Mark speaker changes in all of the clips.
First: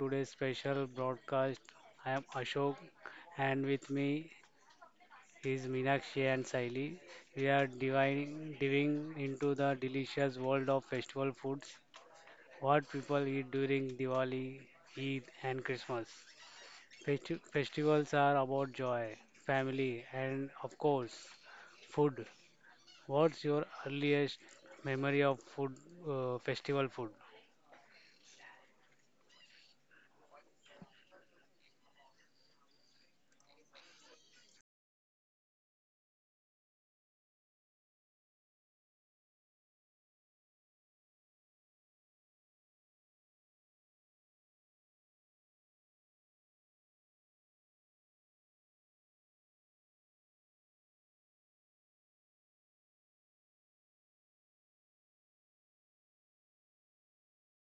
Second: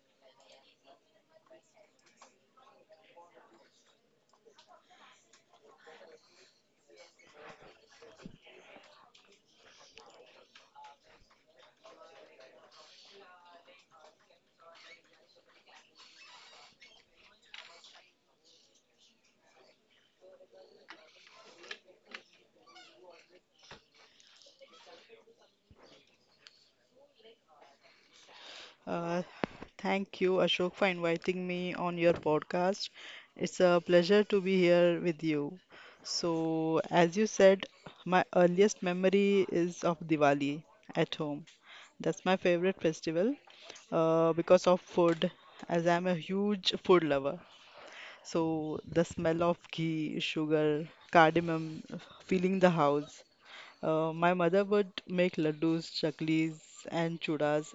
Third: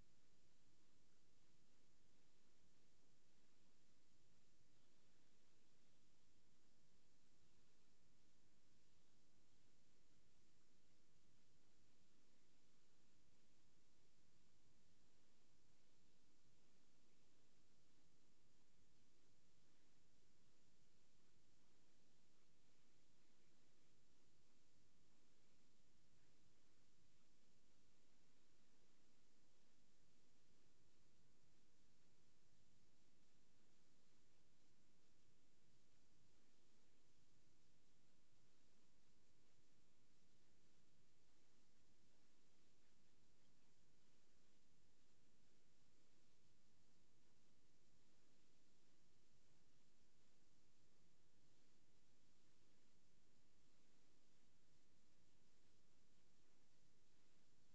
Speaker 1: today's special broadcast. I am Ashok and with me is Meenakshi and Saili. We are diving into the delicious world of festival foods, what people eat during Diwali, Eid and Christmas. Festivals are about joy, family and of course food. What's your earliest memory of food, festival food?
Speaker 2: Uh, Thank you, Ashok, for inviting me on your podcast. It's a pleasure to be here with you. So, as you said, my earliest memory is of Diwali at home. That's my favorite festival because of food, as I'm a huge food lover. So, the smell of ghee, sugar, cardamom, filling the house. My mother would make laddus, chaklis, and chudas,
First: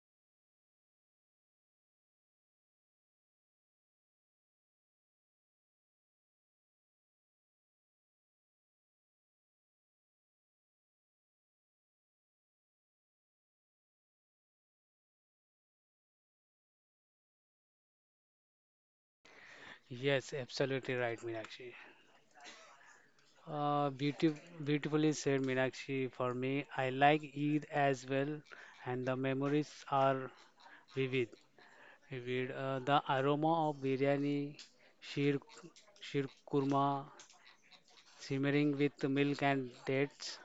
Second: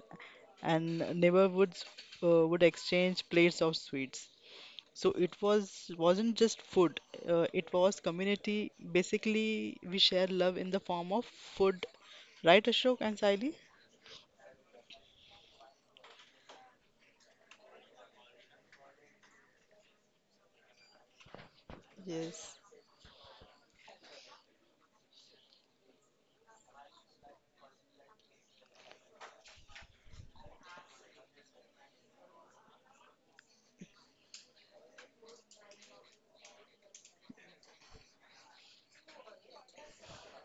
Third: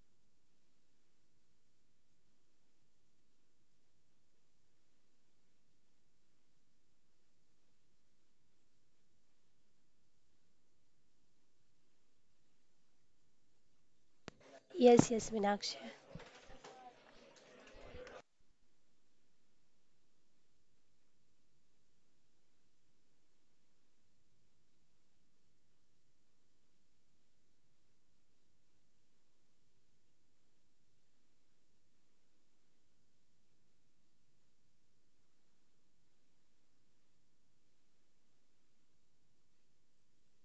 Speaker 2: and neighbor would exchange plates of sweets. So it was wasn't just food; it was community. Basically, we share love in the form of food, right, Ashok and Saili?
Speaker 3: Yes, yes, Meenakshi.
Speaker 1: Yes, absolutely right, Meenakshi.
Speaker 2: Yes.
Speaker 1: Uh, beautif- Beautifully said, Meenakshi. For me, I like Eid as well, and the memories are vivid. Vivid. The aroma of biryani, sheer, sheer kurma, simmering with milk and dates,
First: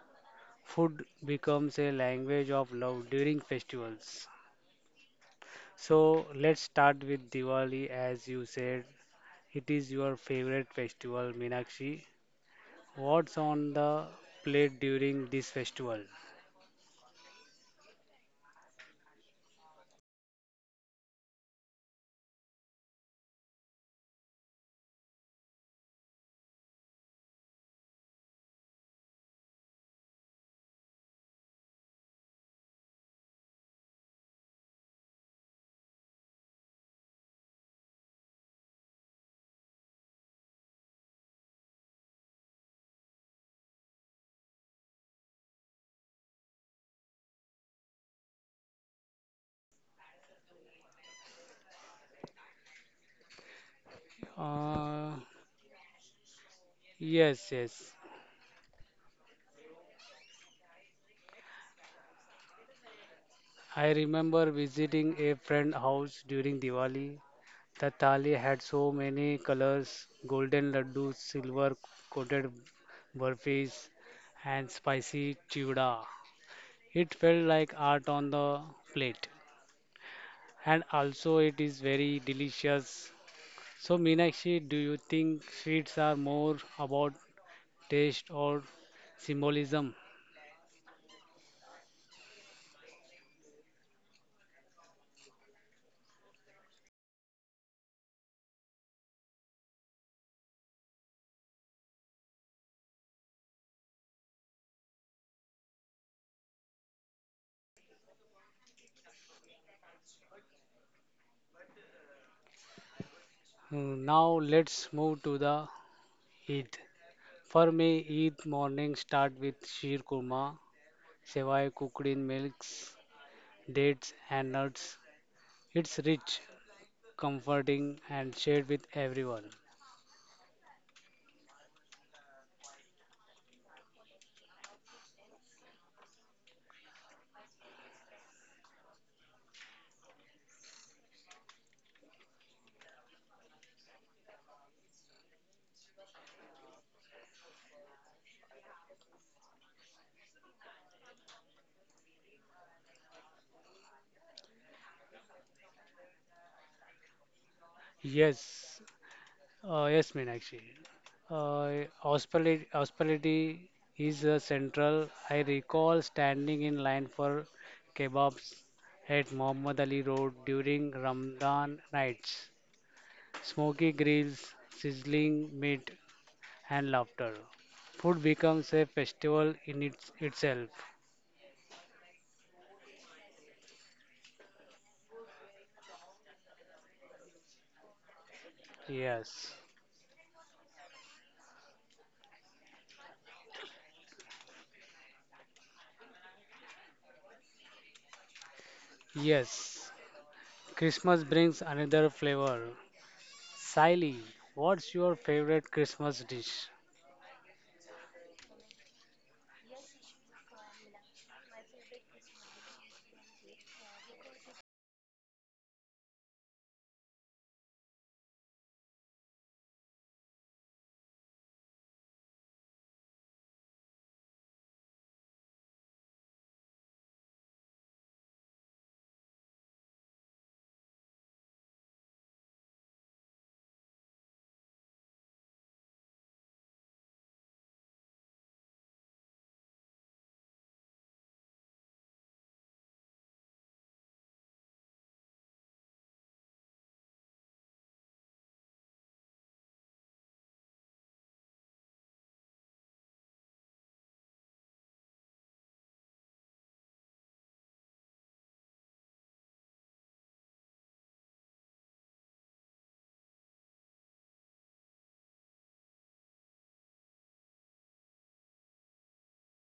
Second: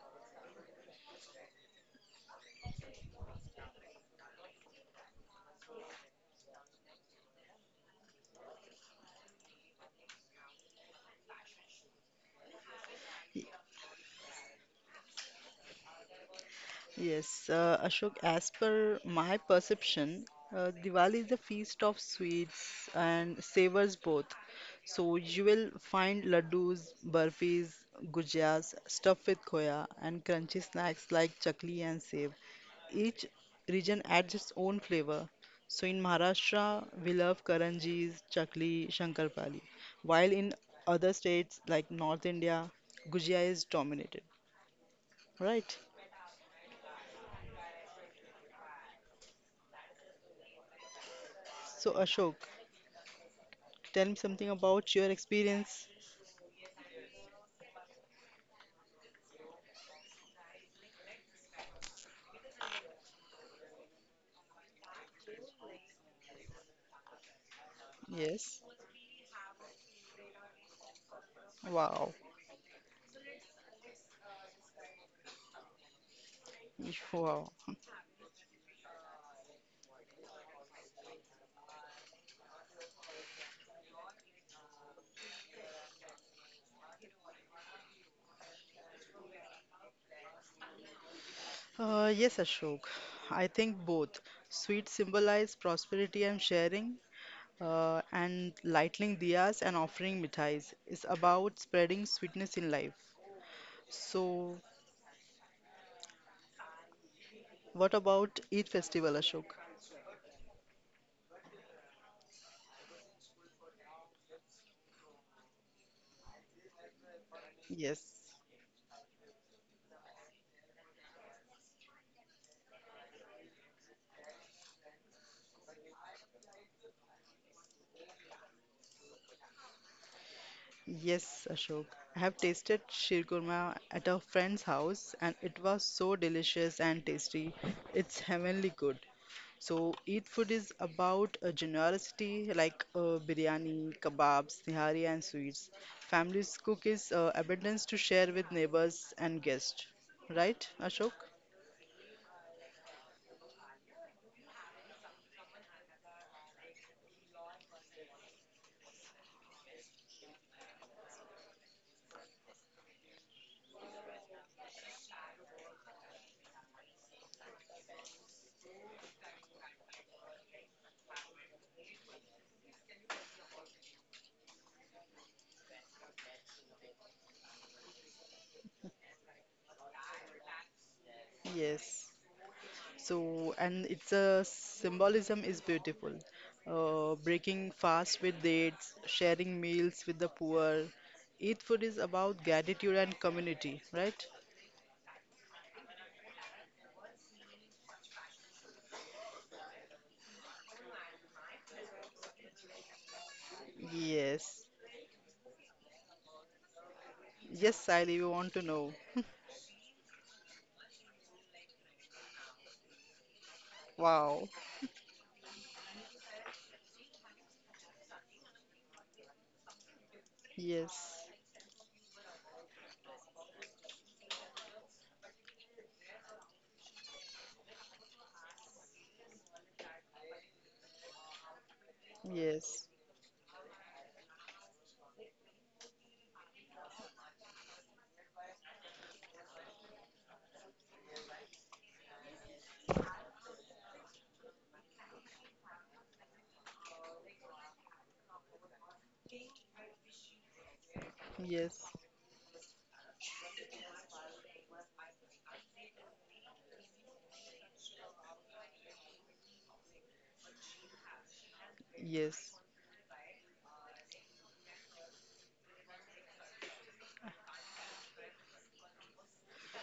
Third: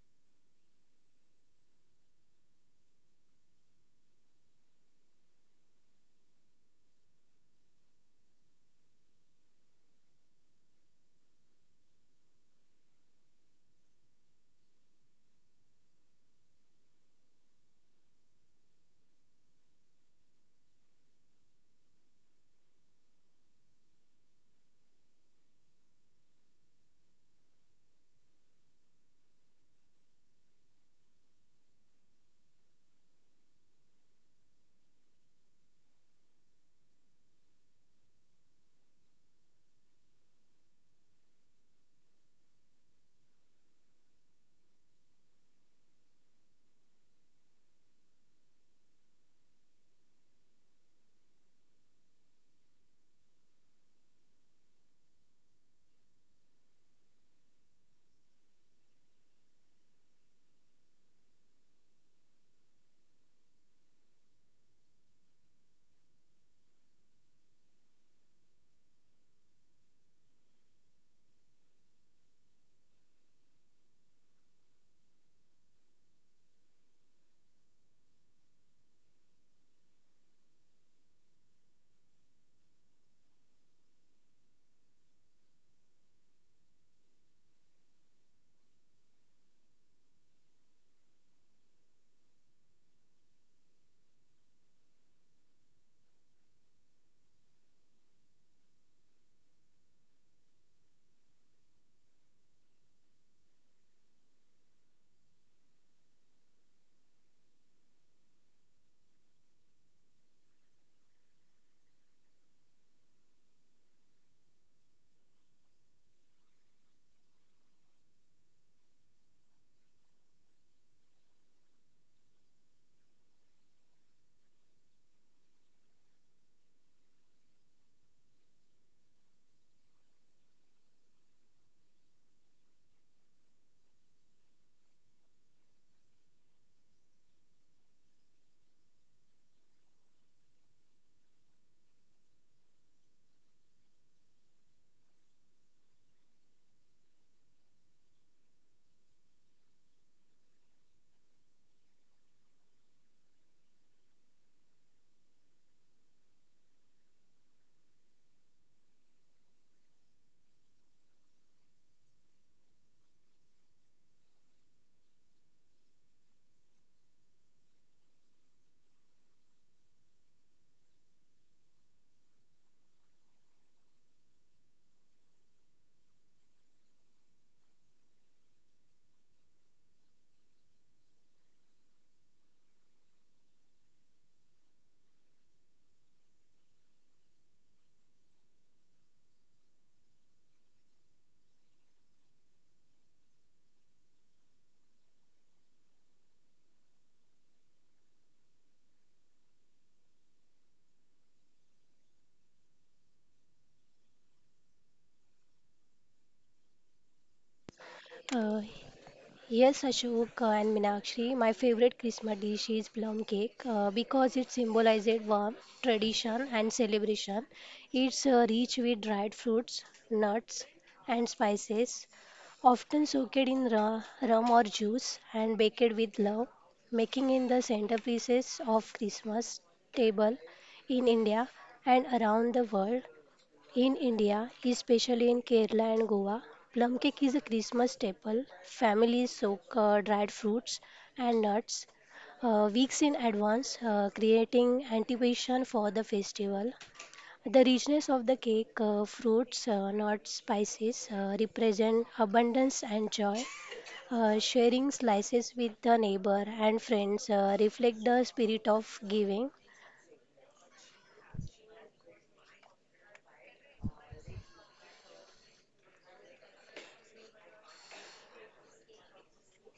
Speaker 1: food becomes a language of love during festivals. So let's start with Diwali, as you said. It is your favorite festival, Meenakshi. What's on the plate during this festival?
Speaker 2: Yes, Ashok, as per my perception, Diwali is a feast of sweets and savors both. So you will find laddus, burfis, gujias, stuffed with khoya, and crunchy snacks like chakli and sev. Each region adds its own flavor. So in Maharashtra, we love karanjis, chakli, shankarpali, while in other states like North India, gujia is dominated, right? So Ashok, tell me something about your
Speaker 1: Uh,
Speaker 2: experience.
Speaker 1: yes, yes. I remember visiting a friend house during Diwali. The thali had
Speaker 2: Yes.
Speaker 1: so many colors, golden laddus, silver
Speaker 2: Wow.
Speaker 1: coated burfis, and spicy chivda. It felt
Speaker 2: Wow.
Speaker 1: like art on the plate, and also it is very delicious. So, Meenakshi, do you think sweets are more about taste or symbolism?
Speaker 2: Yes, Ashok. I think both. Sweet symbolize prosperity and sharing, and lighting diyas and offering mithais is about spreading sweetness in life. So, what about Eid festival, Ashok?
Speaker 1: Hmm, now let's move to the Eid. For me,
Speaker 2: Yes,
Speaker 1: Eid morning start with sheer kurma, sevai cooked in milks, dates and nuts. It's rich, comforting and shared with everyone.
Speaker 2: yes, Ashok. I have tasted shirkurma at a friend's house, and it was so delicious and tasty. It's heavenly good. So, eat food is about a generosity like biryani, kebabs, nihari, and sweets. Families cook is abundance to share with neighbors and guests. Right, Ashok?
Speaker 1: Yes, yes, Meenakshi. Hospitality is central. I recall standing in line for kebabs at Muhammad Ali Road during Ramadan nights. Smoky grills, sizzling meat, and laughter. Food becomes a festival in itself.
Speaker 2: Yes. So, and it's a symbolism is beautiful. Breaking fast with dates,
Speaker 1: Yes,
Speaker 2: sharing meals with the poor. Eat food is about gratitude and community, right?
Speaker 1: yes. Christmas brings another flavor. Siley,
Speaker 2: Yes.
Speaker 1: what's your favorite Christmas dish?
Speaker 2: Yes, Sally, we want to
Speaker 3: Uh,
Speaker 2: know.
Speaker 3: yes, Ashok and Meenakshi, my favorite Christmas dish is plum cake because
Speaker 2: Wow.
Speaker 3: it symbolizes warmth, tradition, and celebration. It's rich with dried fruits, nuts,
Speaker 2: Yes.
Speaker 3: and spices, often soaked in rum or juice and baked with love, making it the centerpieces of Christmas table in India and around the
Speaker 2: Yes.
Speaker 3: world. In India, especially in Kerala and Goa, plum cake is a Christmas staple. Families soak dried fruits and nuts weeks in advance, creating anticipation for the festival. The richness of the cake, fruits, nuts, spices,
Speaker 2: Yes,
Speaker 3: represent abundance and joy. Sharing slices with the neighbor and friends reflect the spirit of giving.
Speaker 2: yes.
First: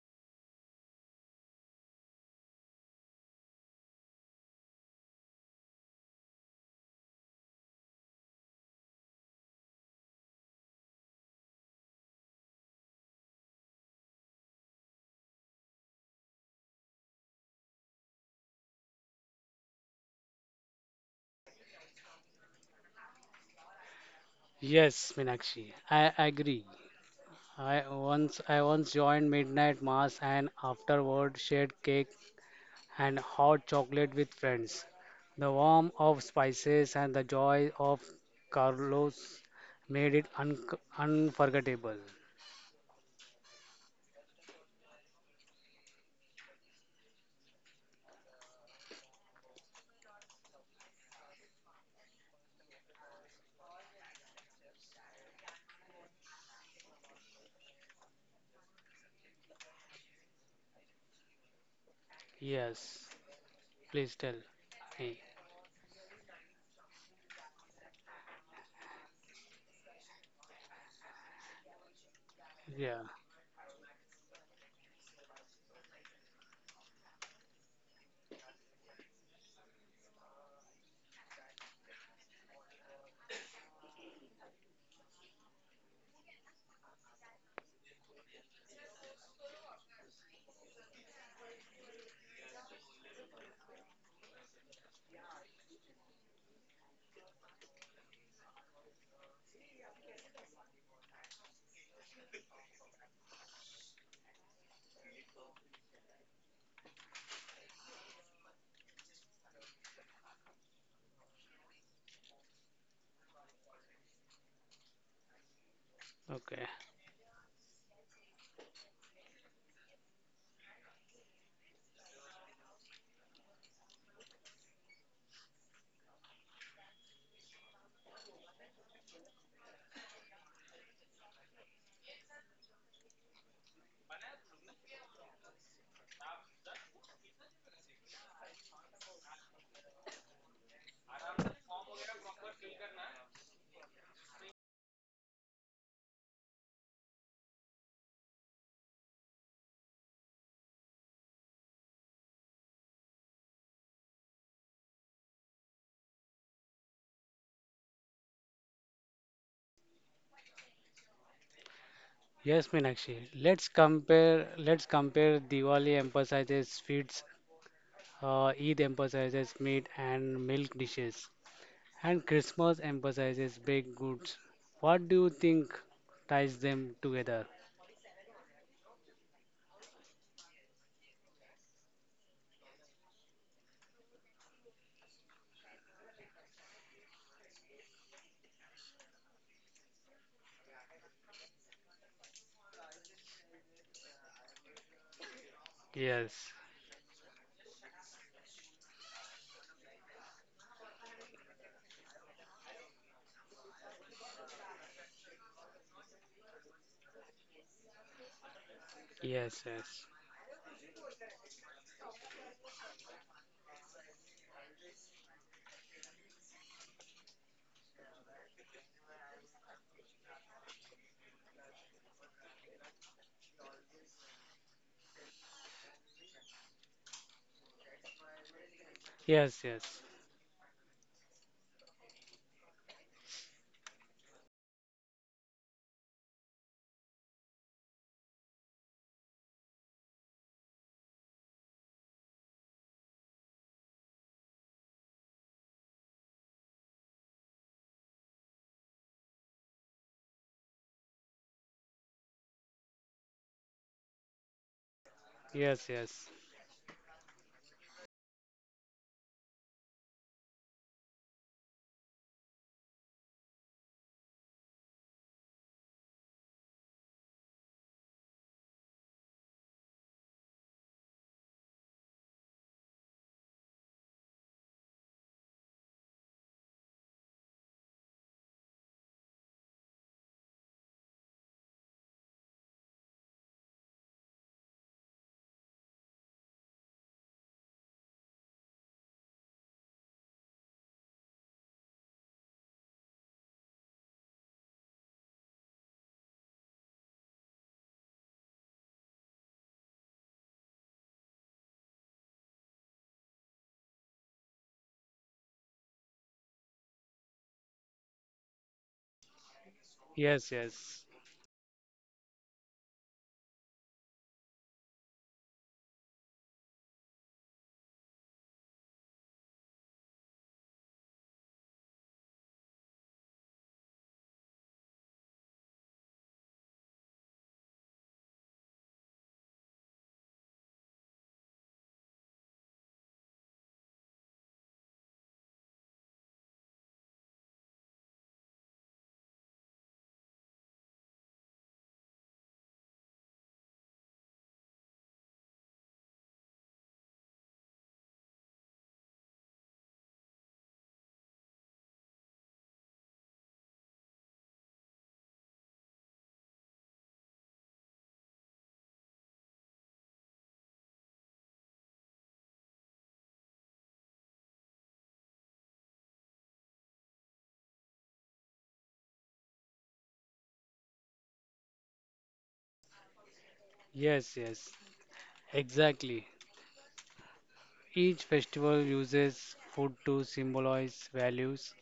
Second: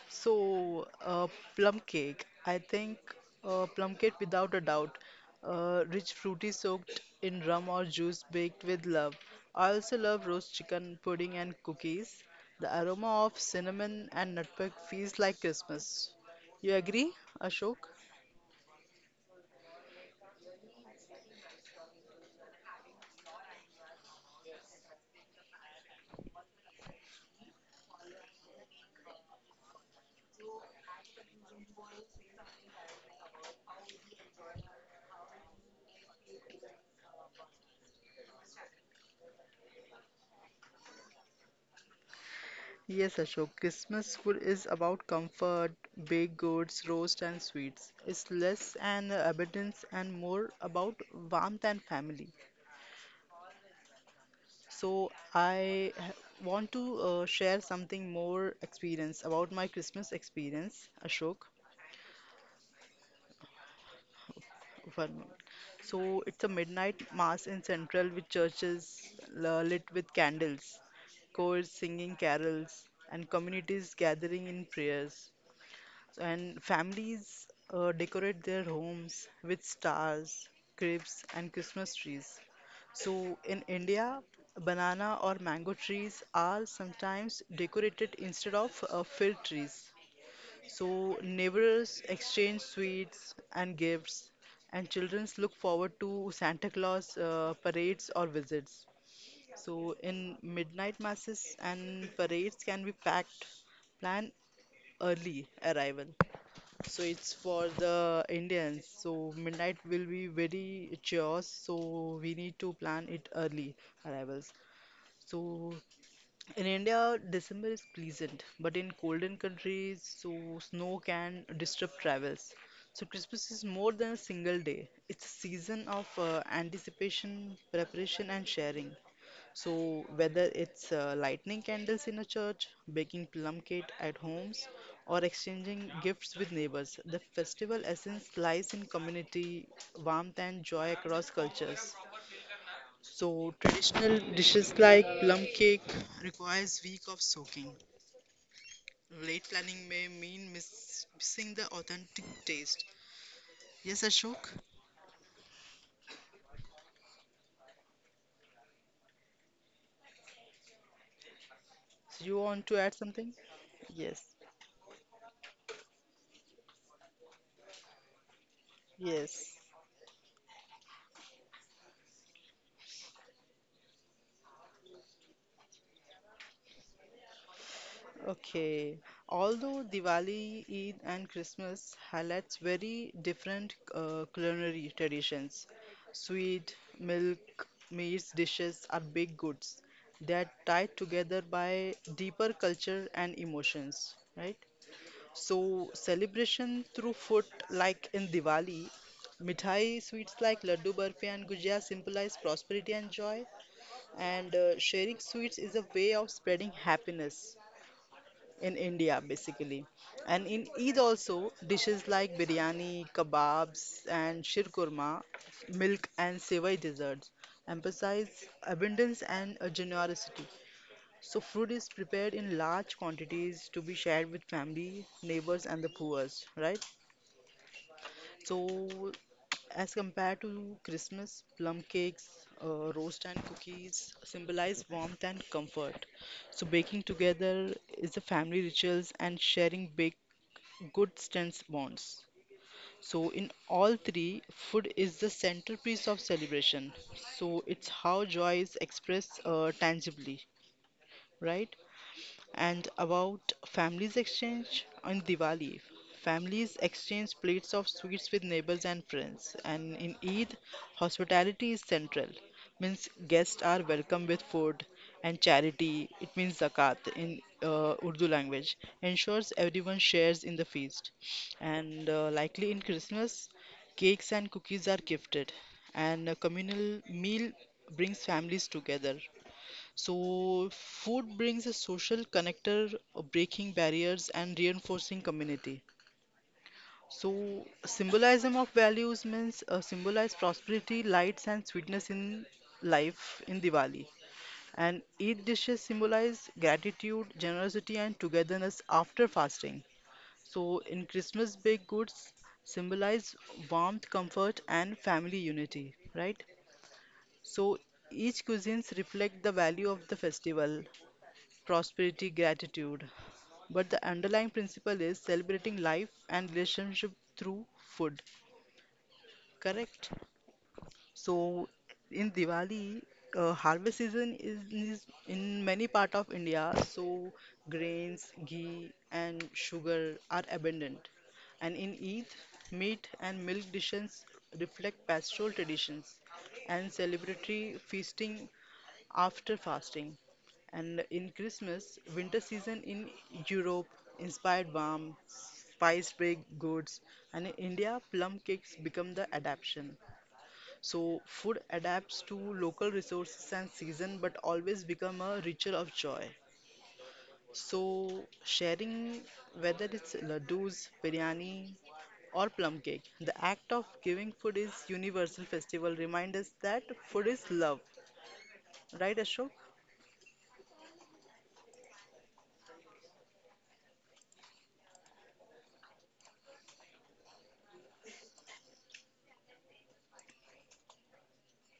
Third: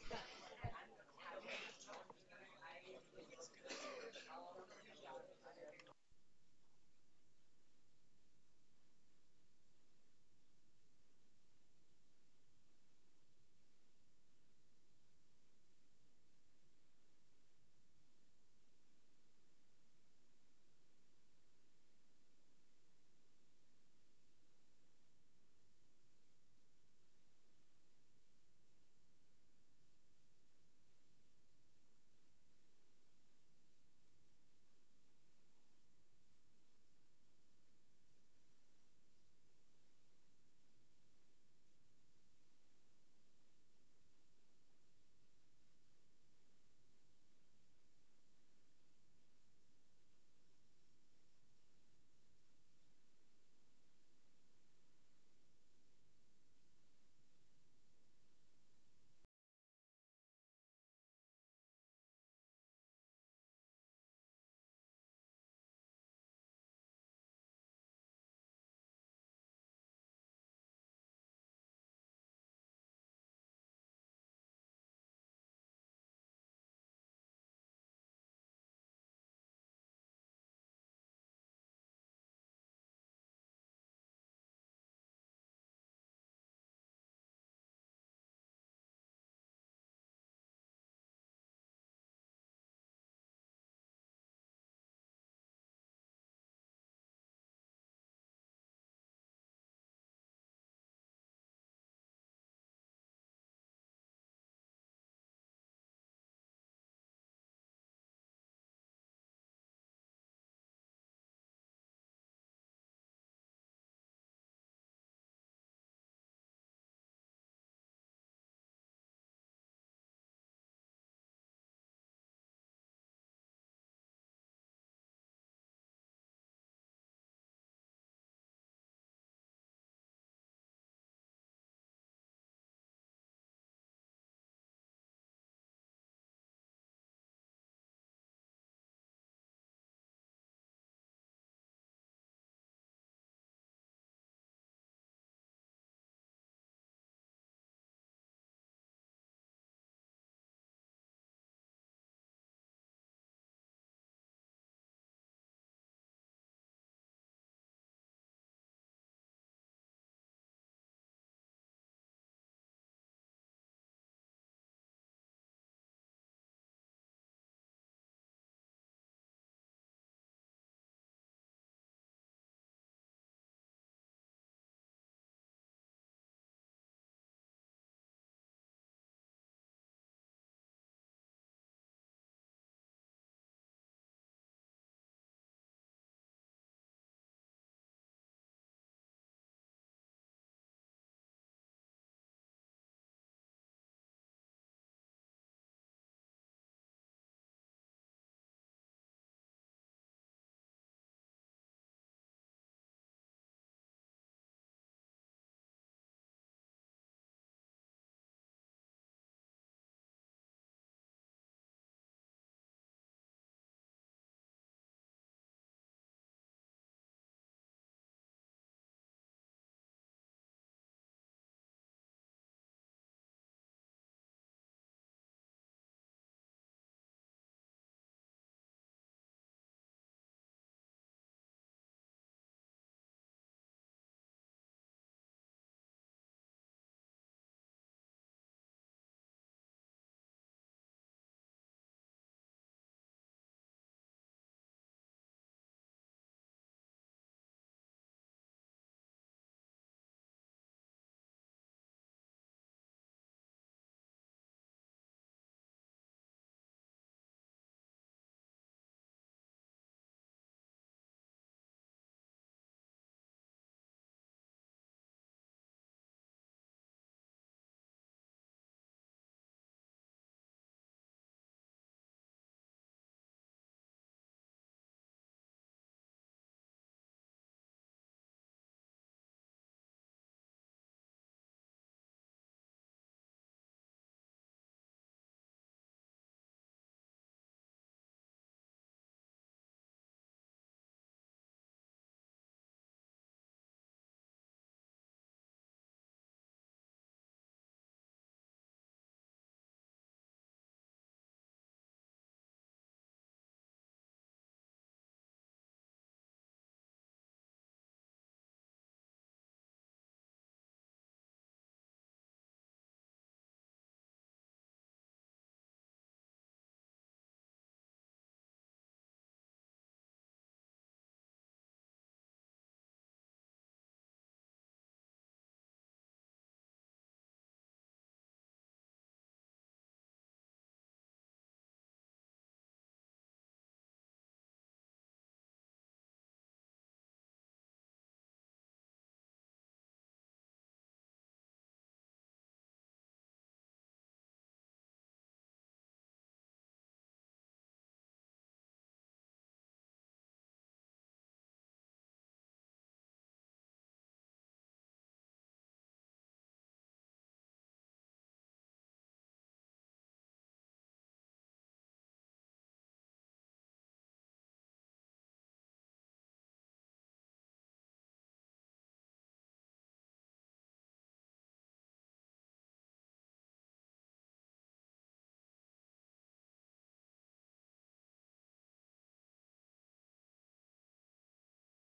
Speaker 2: So, plum cake. I think plum cake without a doubt. Rich fruity soaked in rum or juice baked with love. I also love roast chicken pudding and cookies. The aroma of cinnamon and nutmeg feels like Christmas. You agree, Ashok?
Speaker 1: Yes, Meenakshi, I agree. I once joined midnight mass and afterward shared cake and hot chocolate with friends. The warmth of spices and the joy of Carlos made it unforgettable.
Speaker 2: Yes, Ashok. Christmas food is about comfort, baked goods, roast, and sweets. It's less an abundance and more about warmth and family. So want to share something more experience about my Christmas experience, Ashok.
Speaker 1: Yes. Please tell me.
Speaker 2: One moment. So it's a midnight mass in Central with churches lit with candles, choirs singing carols,
Speaker 1: Yeah.
Speaker 2: and communities gathering in prayers. And families decorate their homes with stars, cribs, and Christmas trees. So, in India, banana or mango trees are sometimes decorated instead of filled trees. So, neighbors exchange sweets and gifts, and children look forward to Santa Claus parades or visits. So, in midnight masses and parades can be packed, plan early arrival. So it's for the Indians. So midnight will be very chaos. So we need to plan it early arrivals. So
Speaker 1: Okay.
Speaker 2: in India, December is pleasant, but in golden countries, so snow can disrupt travels. So Christmas is more than a single day. It's a season of anticipation, preparation, and sharing. So, whether it's lighting candles in a church, baking plum cake at homes, or exchanging gifts with neighbors, the festival essence lies in community, warmth, and joy across cultures. So, traditional dishes like plum cake requires week of soaking. Late planning may mean missing the authentic taste. Yes, Ashok, you
Speaker 1: Yes,
Speaker 2: want to add
Speaker 1: Meenakshi.
Speaker 2: something? Yes,
Speaker 1: Let's compare. Diwali emphasizes sweets. Eid emphasizes
Speaker 2: yes.
Speaker 1: meat and milk dishes, and Christmas emphasizes baked goods. What do you think ties them together?
Speaker 2: Okay. Although Diwali, Eid, and Christmas highlights very different culinary traditions, sweet, milk, meats, dishes are big goods. They are tied together by deeper culture and emotions, right? So
Speaker 1: Yes.
Speaker 2: celebration through food, like in Diwali, mithai sweets like laddu, barfi, and gujia symbolize prosperity and joy, and sharing sweets is a way of spreading happiness in India
Speaker 1: Yes.
Speaker 2: basically.
Speaker 1: Yes.
Speaker 2: And in Eid also, dishes like biryani, kebabs, and shirkurma, milk and sevai desserts emphasize abundance and generosity. So food is prepared in large quantities to be shared with family, neighbors, and the poor, right? So
Speaker 1: Yes. Yes.
Speaker 2: as compared to Christmas, plum cakes, roast and cookies symbolize warmth and comfort. So baking together is the family rituals and sharing baked good stance bonds. So, in all three, food is the centerpiece of celebration. So, it's how joy is expressed tangibly, right? And about families exchange on Diwali.
Speaker 1: Yes. Yes.
Speaker 2: Families exchange plates of sweets with neighbors and friends, and in Eid, hospitality is central. Means guests are welcome with food and charity. It means zakat in Urdu language. Ensures everyone shares in the feast, and likely in Christmas, cakes and cookies are gifted, and a communal meal brings families together. So, food brings a social connector, breaking barriers and reinforcing community. So, symbolism of values means symbolize prosperity, lights, and sweetness in life in Diwali. And each dishes symbolize gratitude, generosity, and togetherness after fasting. So, in Christmas, baked goods symbolize warmth, comfort, and family unity, right? So, each cuisines reflect the value of the
Speaker 1: Yes.
Speaker 2: festival
Speaker 1: Yes.
Speaker 2: prosperity, gratitude. But the underlying principle is celebrating life and relationship through food, correct? So in Diwali, harvest season is in many part of India, so grains, ghee, and sugar are abundant. And in Eid, meat and milk dishes reflect pastoral traditions and celebratory feasting after fasting. And in Christmas, winter season in Europe inspired warm, spiced baked goods, and in India, plum cakes become the adaptation. So food adapts to local resources and season, but always become a ritual of joy. So sharing, whether it's laddus, biryani, or plum cake, the act of giving food is universal festival. Remind us that food is love, right, Ashok?
Speaker 1: Yes. Yes. Exactly. Each festival uses food to symbolize values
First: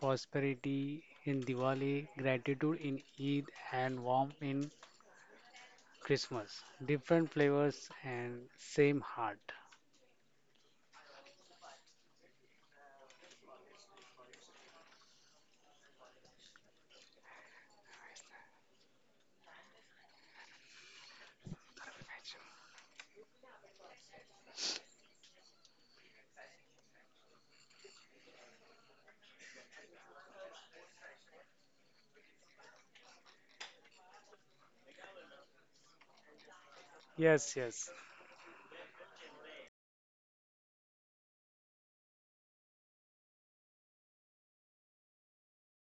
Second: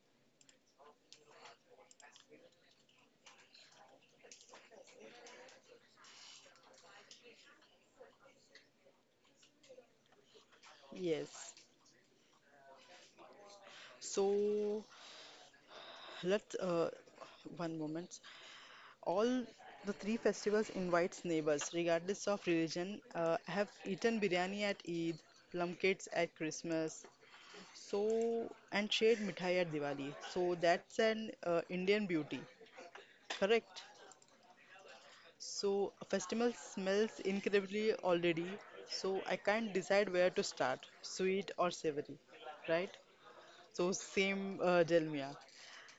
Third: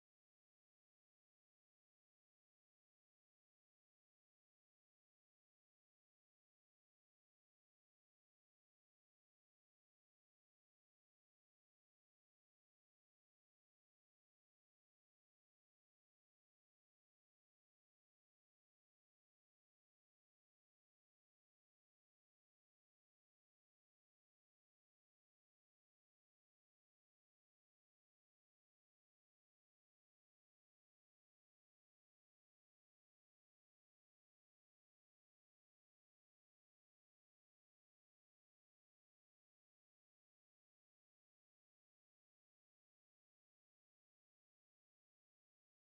Speaker 1: prosperity in Diwali, gratitude in Eid, and warmth in Christmas. Different flavors and same heart.
Speaker 2: Yes. So let one moment. All the three festivals invites neighbors, regardless of religion. I have eaten biryani at Eid, plum cakes at Christmas, so and shared mithai at Diwali. So that's an Indian beauty, correct? So a festival smells
Speaker 1: Yes, yes,
Speaker 2: incredibly already. So I can't decide where to start, sweet or savory, right? So same, Jelmia.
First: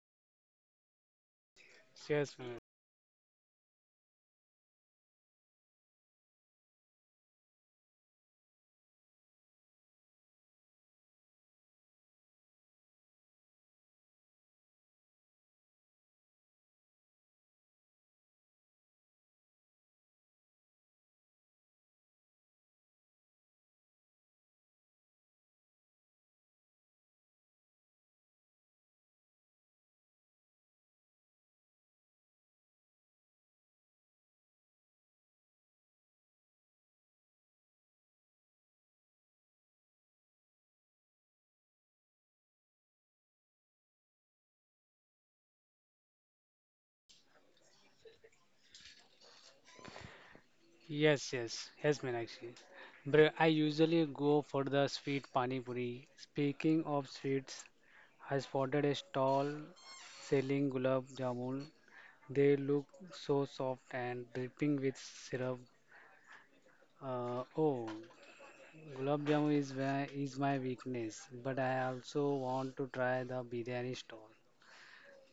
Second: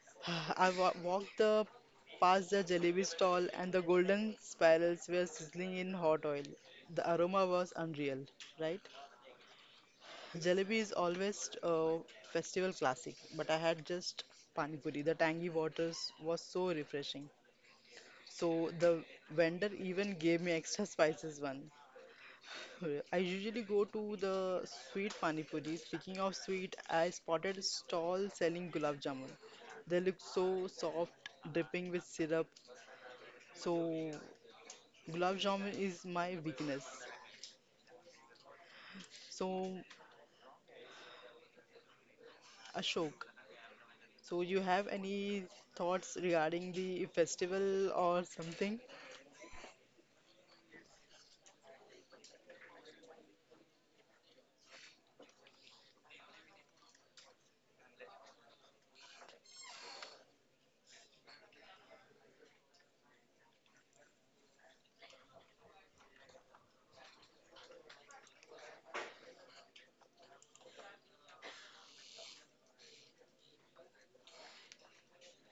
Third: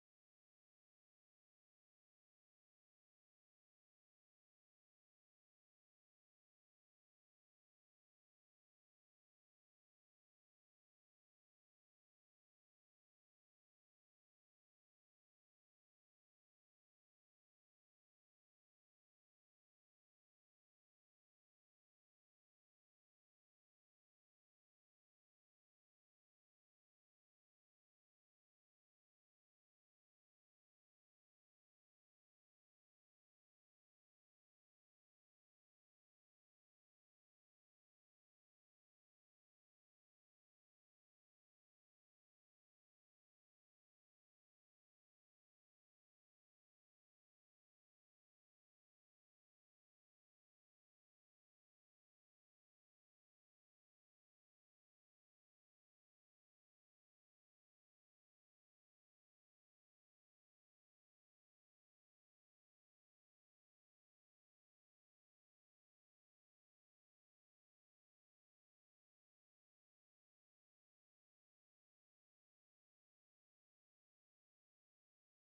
Speaker 2: I wa walked the
Speaker 1: yes,
Speaker 2: past
Speaker 1: Meenakshi.
Speaker 2: the jalebi stall and the golden spirals were sizzling in hot oil. The aroma was unreal, right? Jalebi is always a festival classic, but I had just pani puri. The tangy waters was so refreshing. So the vendor even gave me extra spices one. I usually go to the sweet pani puri. Speaking of sweet, I spotted a stall selling gulab jamun. They look so soft, dripping with syrup. So gulab jamun is my weakness. So Ashok, so you have any thoughts regarding the festival or something?
Speaker 1: Yes, yes, yes, Meenakshi. Bro, I usually go for the sweet pani puri. Speaking of sweets, I spotted a stall selling gulab jamun. They look so soft and dripping with syrup. Oh, gulab jamun is where is my weakness, but I also want to try the biryani stall.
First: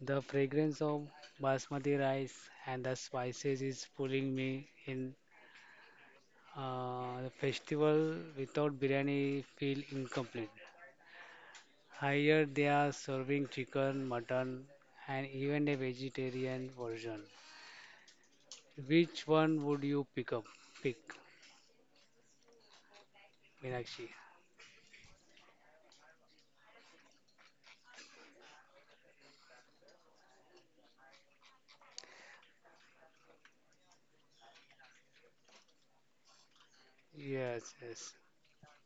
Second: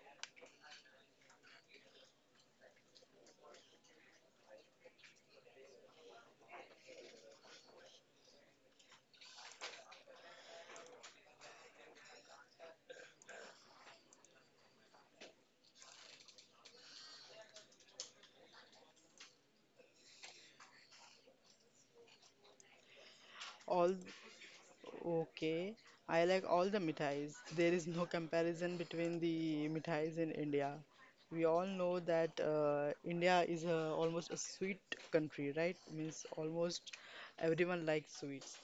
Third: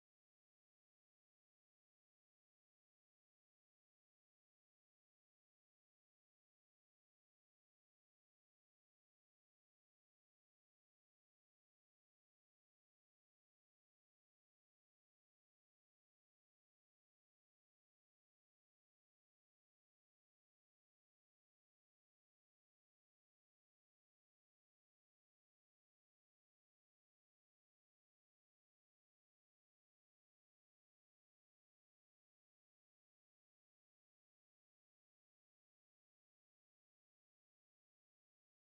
Speaker 1: The fragrance of basmati rice and the spices is pulling me in. The festival without biryani feel incomplete. Here they are serving chicken, mutton, and even a vegetarian version. Which one would you pick up? Pick, Meenakshi.
Speaker 2: All okay, I like all the mithais. There is no comparison between the mithais in India. We all know that India is a, almost a sweet country, right? Means almost
Speaker 1: Yes,
Speaker 2: everyone
Speaker 1: yes.
Speaker 2: likes sweets.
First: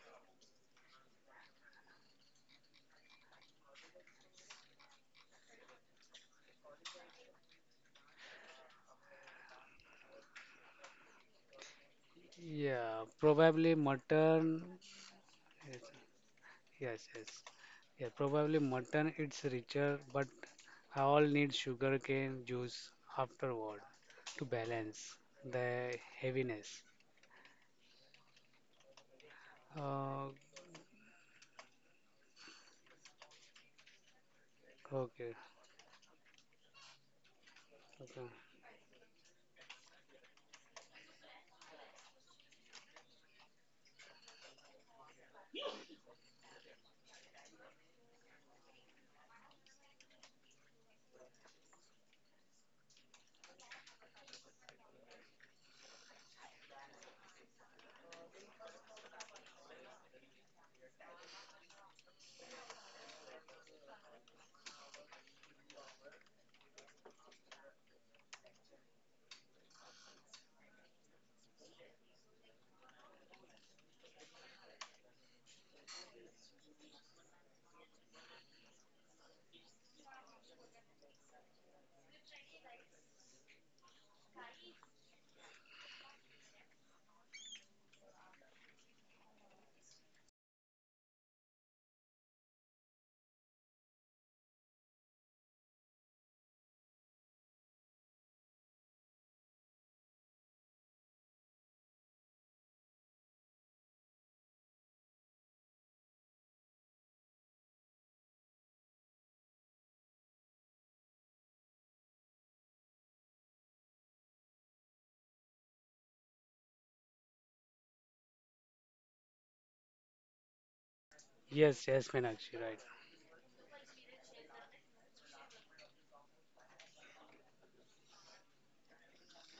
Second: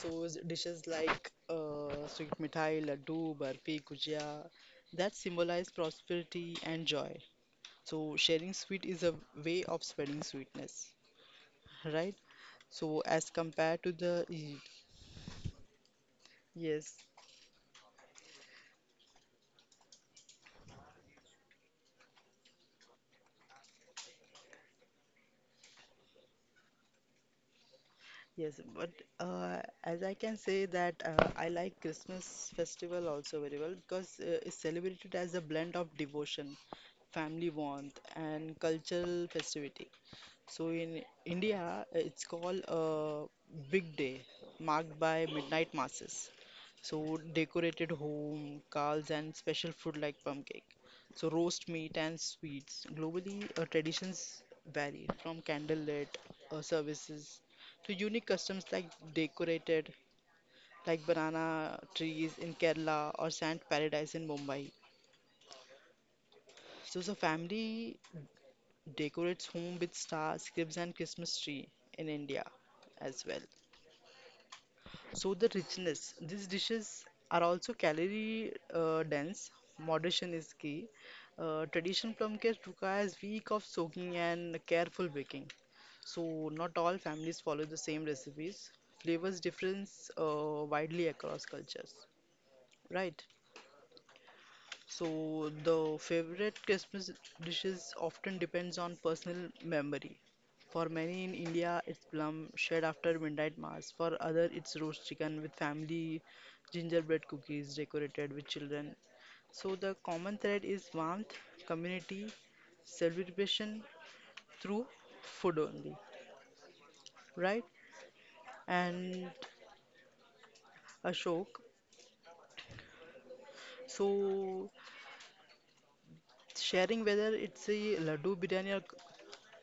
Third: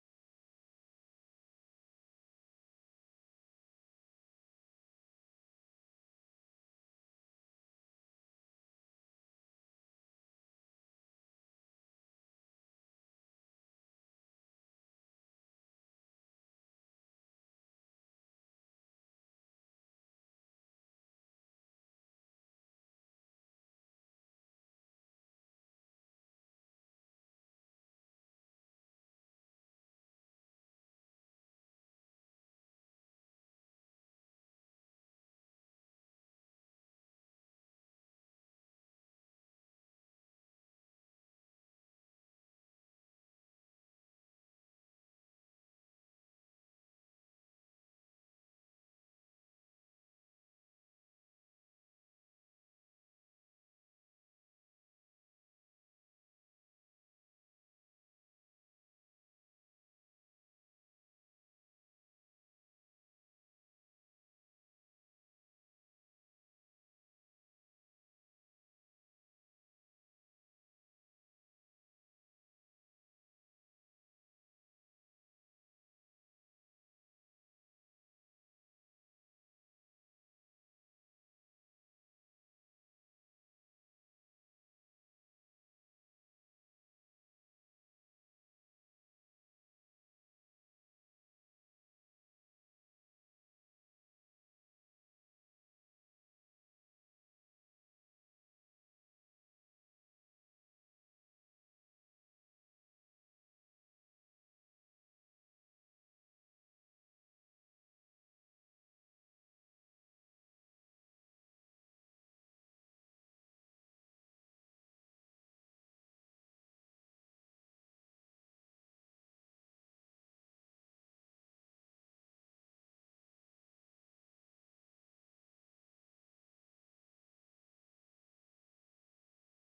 Speaker 2: So dishes like sweet mithai, laddu, barfi, gujia, that symbolize prosperity and joy. So sharing sweet is a way of spreading sweetness, right?
Speaker 1: Yeah,
Speaker 2: So as
Speaker 1: probably
Speaker 2: compared to the,
Speaker 1: mutton. Yes,
Speaker 2: yes.
Speaker 1: yes, yes. Yeah, probably mutton, it's richer, but I all need sugar cane juice afterward to balance the heaviness.
Speaker 2: Yes, but as I
Speaker 1: Uh,
Speaker 2: can say that I like Christmas festival also very well because it's celebrated
Speaker 1: okay,
Speaker 2: as a blend of devotion, family warmth,
Speaker 1: okay.
Speaker 2: and cultural festivity. So in India, it's called a big day marked by midnight masses. So decorated home, cars, and special food like pumpkin. So roast meat and sweets. Globally, traditions vary from candlelit services to unique customs like decorated like banana trees in Kerala or sand paradise in Mumbai. So family decorates home with stars, cribs, and Christmas tree in India as well. So the richness. These dishes are also calorie dense. Moderation is key. Traditional plum cake requires week of soaking and careful baking. So not all families follow the same recipes. Flavors difference widely across cultures. Right? So the favorite Christmas dishes often depends on personal memory. For many in India, it's plum shed after midnight mass. For other, it's roast chicken with family, gingerbread cookies decorated with children. So the common thread is warmth, community, celebration through food only, right? And Ashok.
Speaker 1: Yes, yes, Meenakshi, right.
Speaker 2: So sharing whether it's a laddu biryani or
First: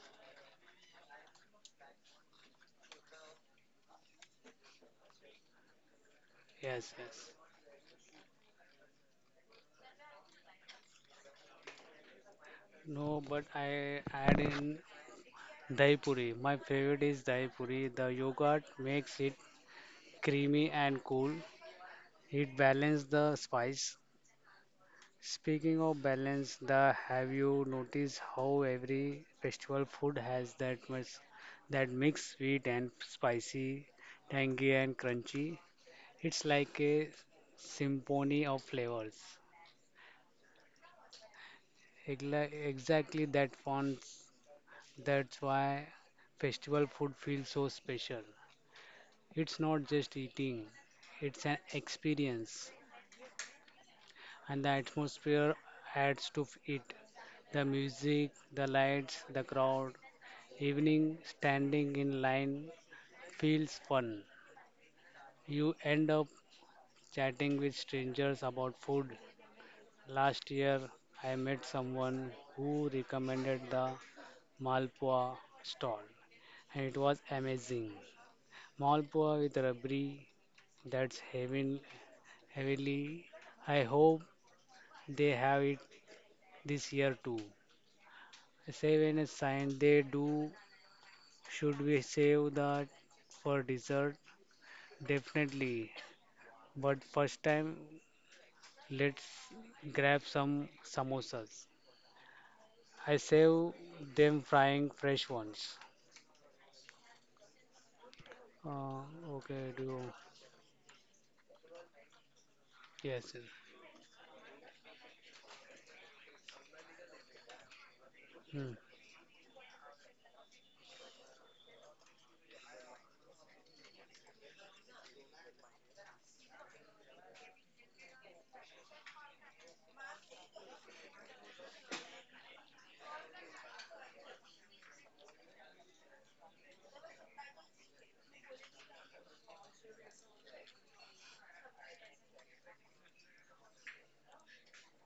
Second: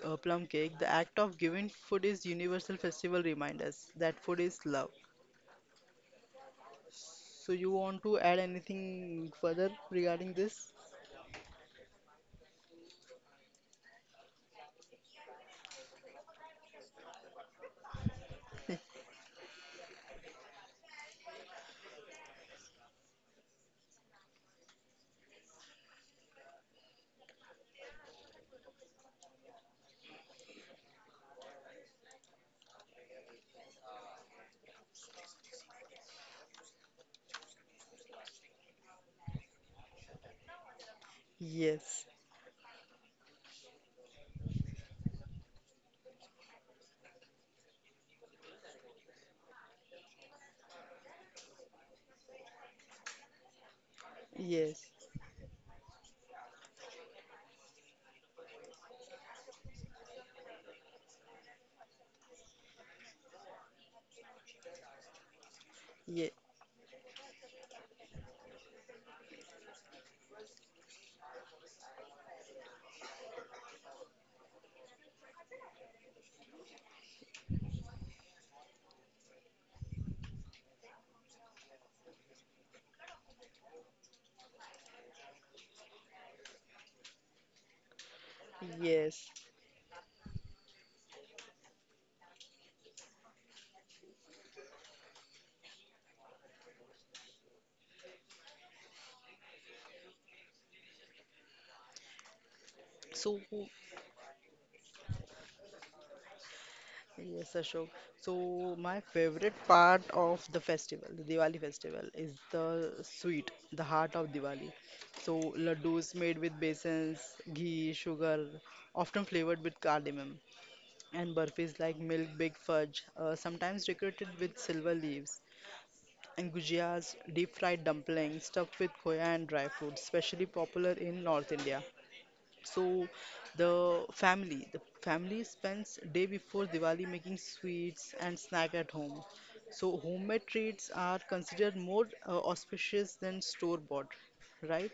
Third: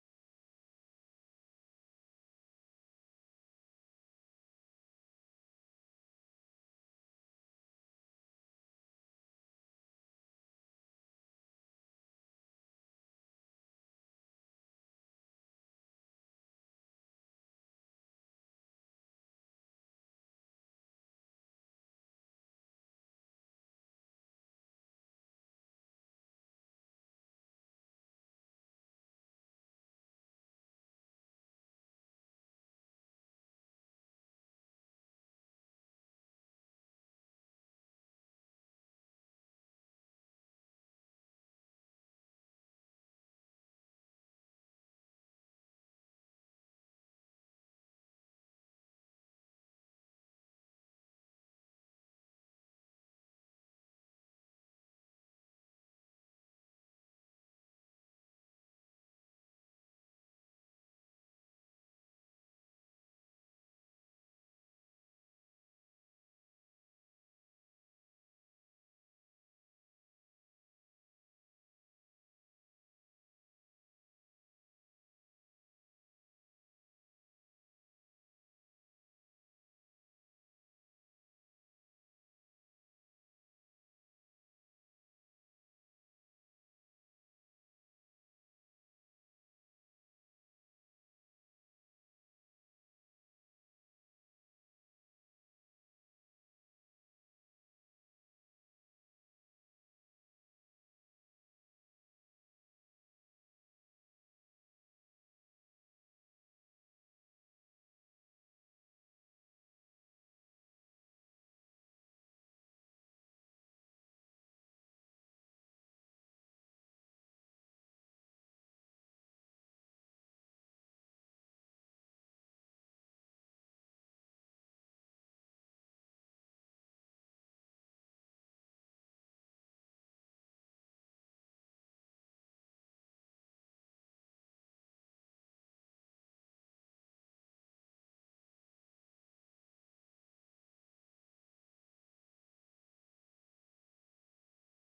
Speaker 2: plum cake, the act of giving food is universal festival reminders that food is love.
Speaker 1: Yes, yes.
Speaker 2: So you want to add anything further regarding this?
Speaker 1: No, but I add in dahi puri. My favorite is dahi puri. The yogurt makes it creamy and cool. It balances the spice. Speaking of balance, the have you noticed how every festival food has that mix sweet and spicy, tangy and crunchy? It's like a symphony of flavors.
Speaker 2: Yes,
Speaker 1: Exactly that fun. That's why festival food feels so special. It's not just eating; it's an experience, and the
Speaker 2: yes,
Speaker 1: atmosphere adds to it. The music, the lights, the crowd, evening standing in line feels fun. You end up
Speaker 2: yes,
Speaker 1: chatting with strangers about food. Last year, I met someone who recommended the Malpua stall, and it was amazing. Malpua with rabri that's heaven, heavily. I hope they have it this year too. Save and a
Speaker 2: yes.
Speaker 1: sign they do. Should we save that for dessert? Definitely. But first time let's grab some samosas. I
Speaker 2: So
Speaker 1: save them frying fresh ones.
Speaker 2: yes, Ashok. So
Speaker 1: Uh,
Speaker 2: my favorite
Speaker 1: okay, do you-
Speaker 2: part of the festival, the Diwali festival, is the
Speaker 1: yes, yes.
Speaker 2: sweet, the heart of Diwali. So laddus made with besons, ghee, sugar,
Speaker 1: Hmm.
Speaker 2: often flavored with cardamom. And burfis like milk big fudge, sometimes decorated with silver leaves, and gujias, deep fried dumplings stuffed with khoya and dry fruits, especially popular in North India. So, the family spends day before Diwali making sweets and snack at home. So, homemade treats are considered more auspicious than store bought, right?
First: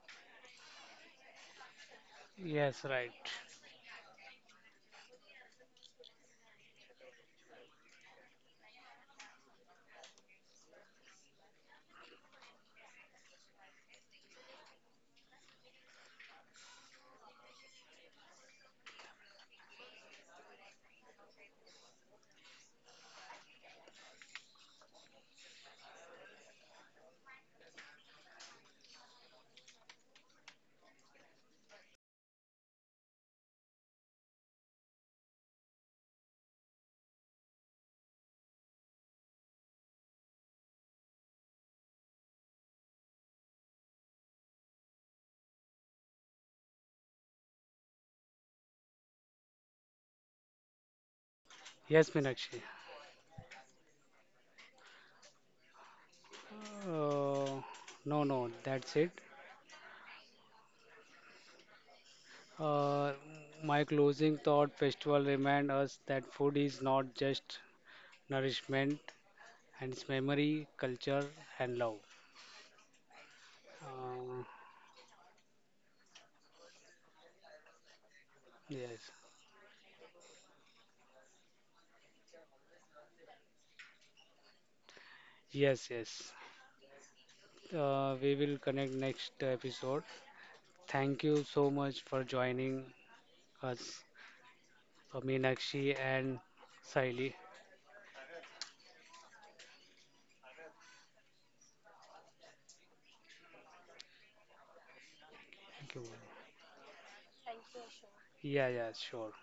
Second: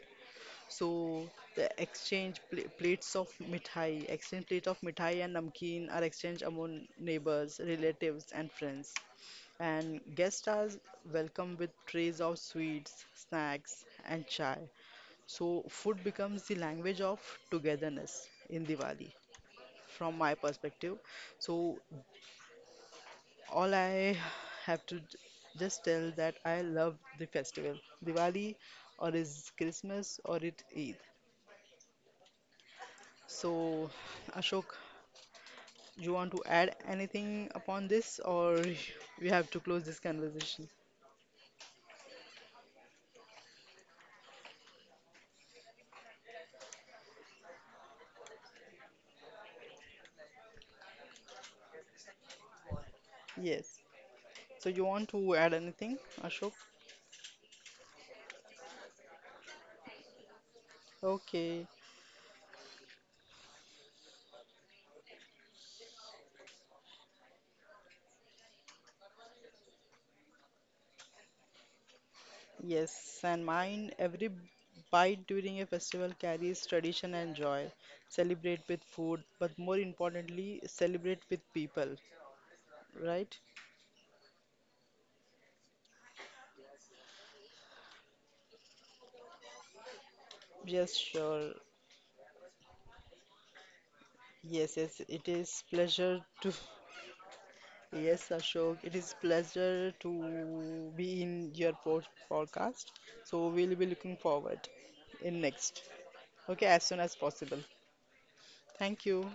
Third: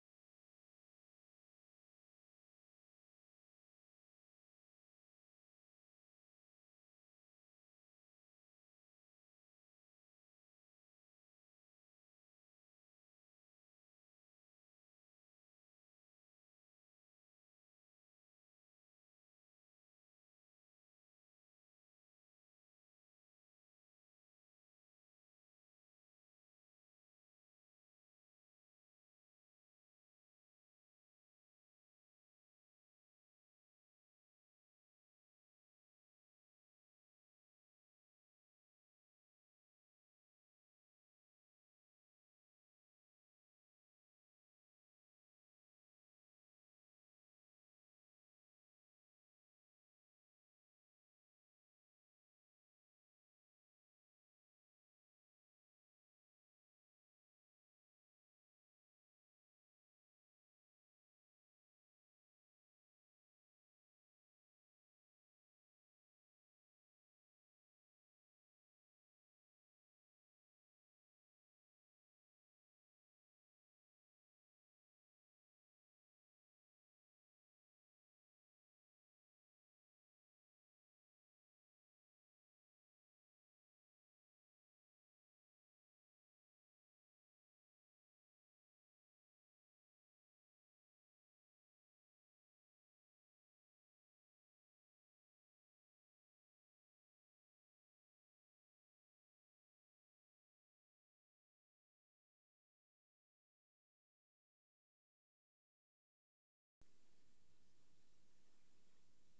Speaker 2: So the exchange pl
Speaker 1: Yes, right.
Speaker 2: plates of mithai, exchange plate of mithai and namkeen are exchanged among neighbors, relatives, and friends. And guests are welcomed with trays of sweets, snacks, and chai. So food becomes the language of togetherness in Diwali, from my perspective. So all I have to j- just tell that I love the festival, Diwali, or is Christmas, or it Eid. So, Ashok, you want to add anything upon this, or we have to close this conversation?
Speaker 1: Yes, Meenakshi.
Speaker 2: Yes. So, you want to add anything, Ashok?
Speaker 1: Uh, no, no, that's it.
Speaker 2: Okay.
Speaker 1: Uh, my closing thought festival remind us that food is not just nourishment, and it's memory, culture, and love.
Speaker 2: Yes. And mine, every
Speaker 1: Uh,
Speaker 2: bite during a festival carries tradition and joy. Celebrate with
Speaker 1: yes,
Speaker 2: food, but more importantly, celebrate with people, right?
Speaker 1: yes, yes. We will connect next episode.
Speaker 2: Yes,
Speaker 1: Thank you
Speaker 2: sure.
Speaker 1: so much for joining us,
Speaker 2: Yes, yes, it is
Speaker 1: Meenakshi
Speaker 2: pleasure
Speaker 1: and
Speaker 2: to.
Speaker 1: Saili.
Speaker 2: Yes, Ashok, it is pleasure to be in your podcast. So we'll be looking forward in next.
Speaker 1: Thank you.
Speaker 2: Okay, as soon as possible.
Speaker 1: Yeah, yeah,
Speaker 2: Thank
Speaker 1: sure.
Speaker 2: you.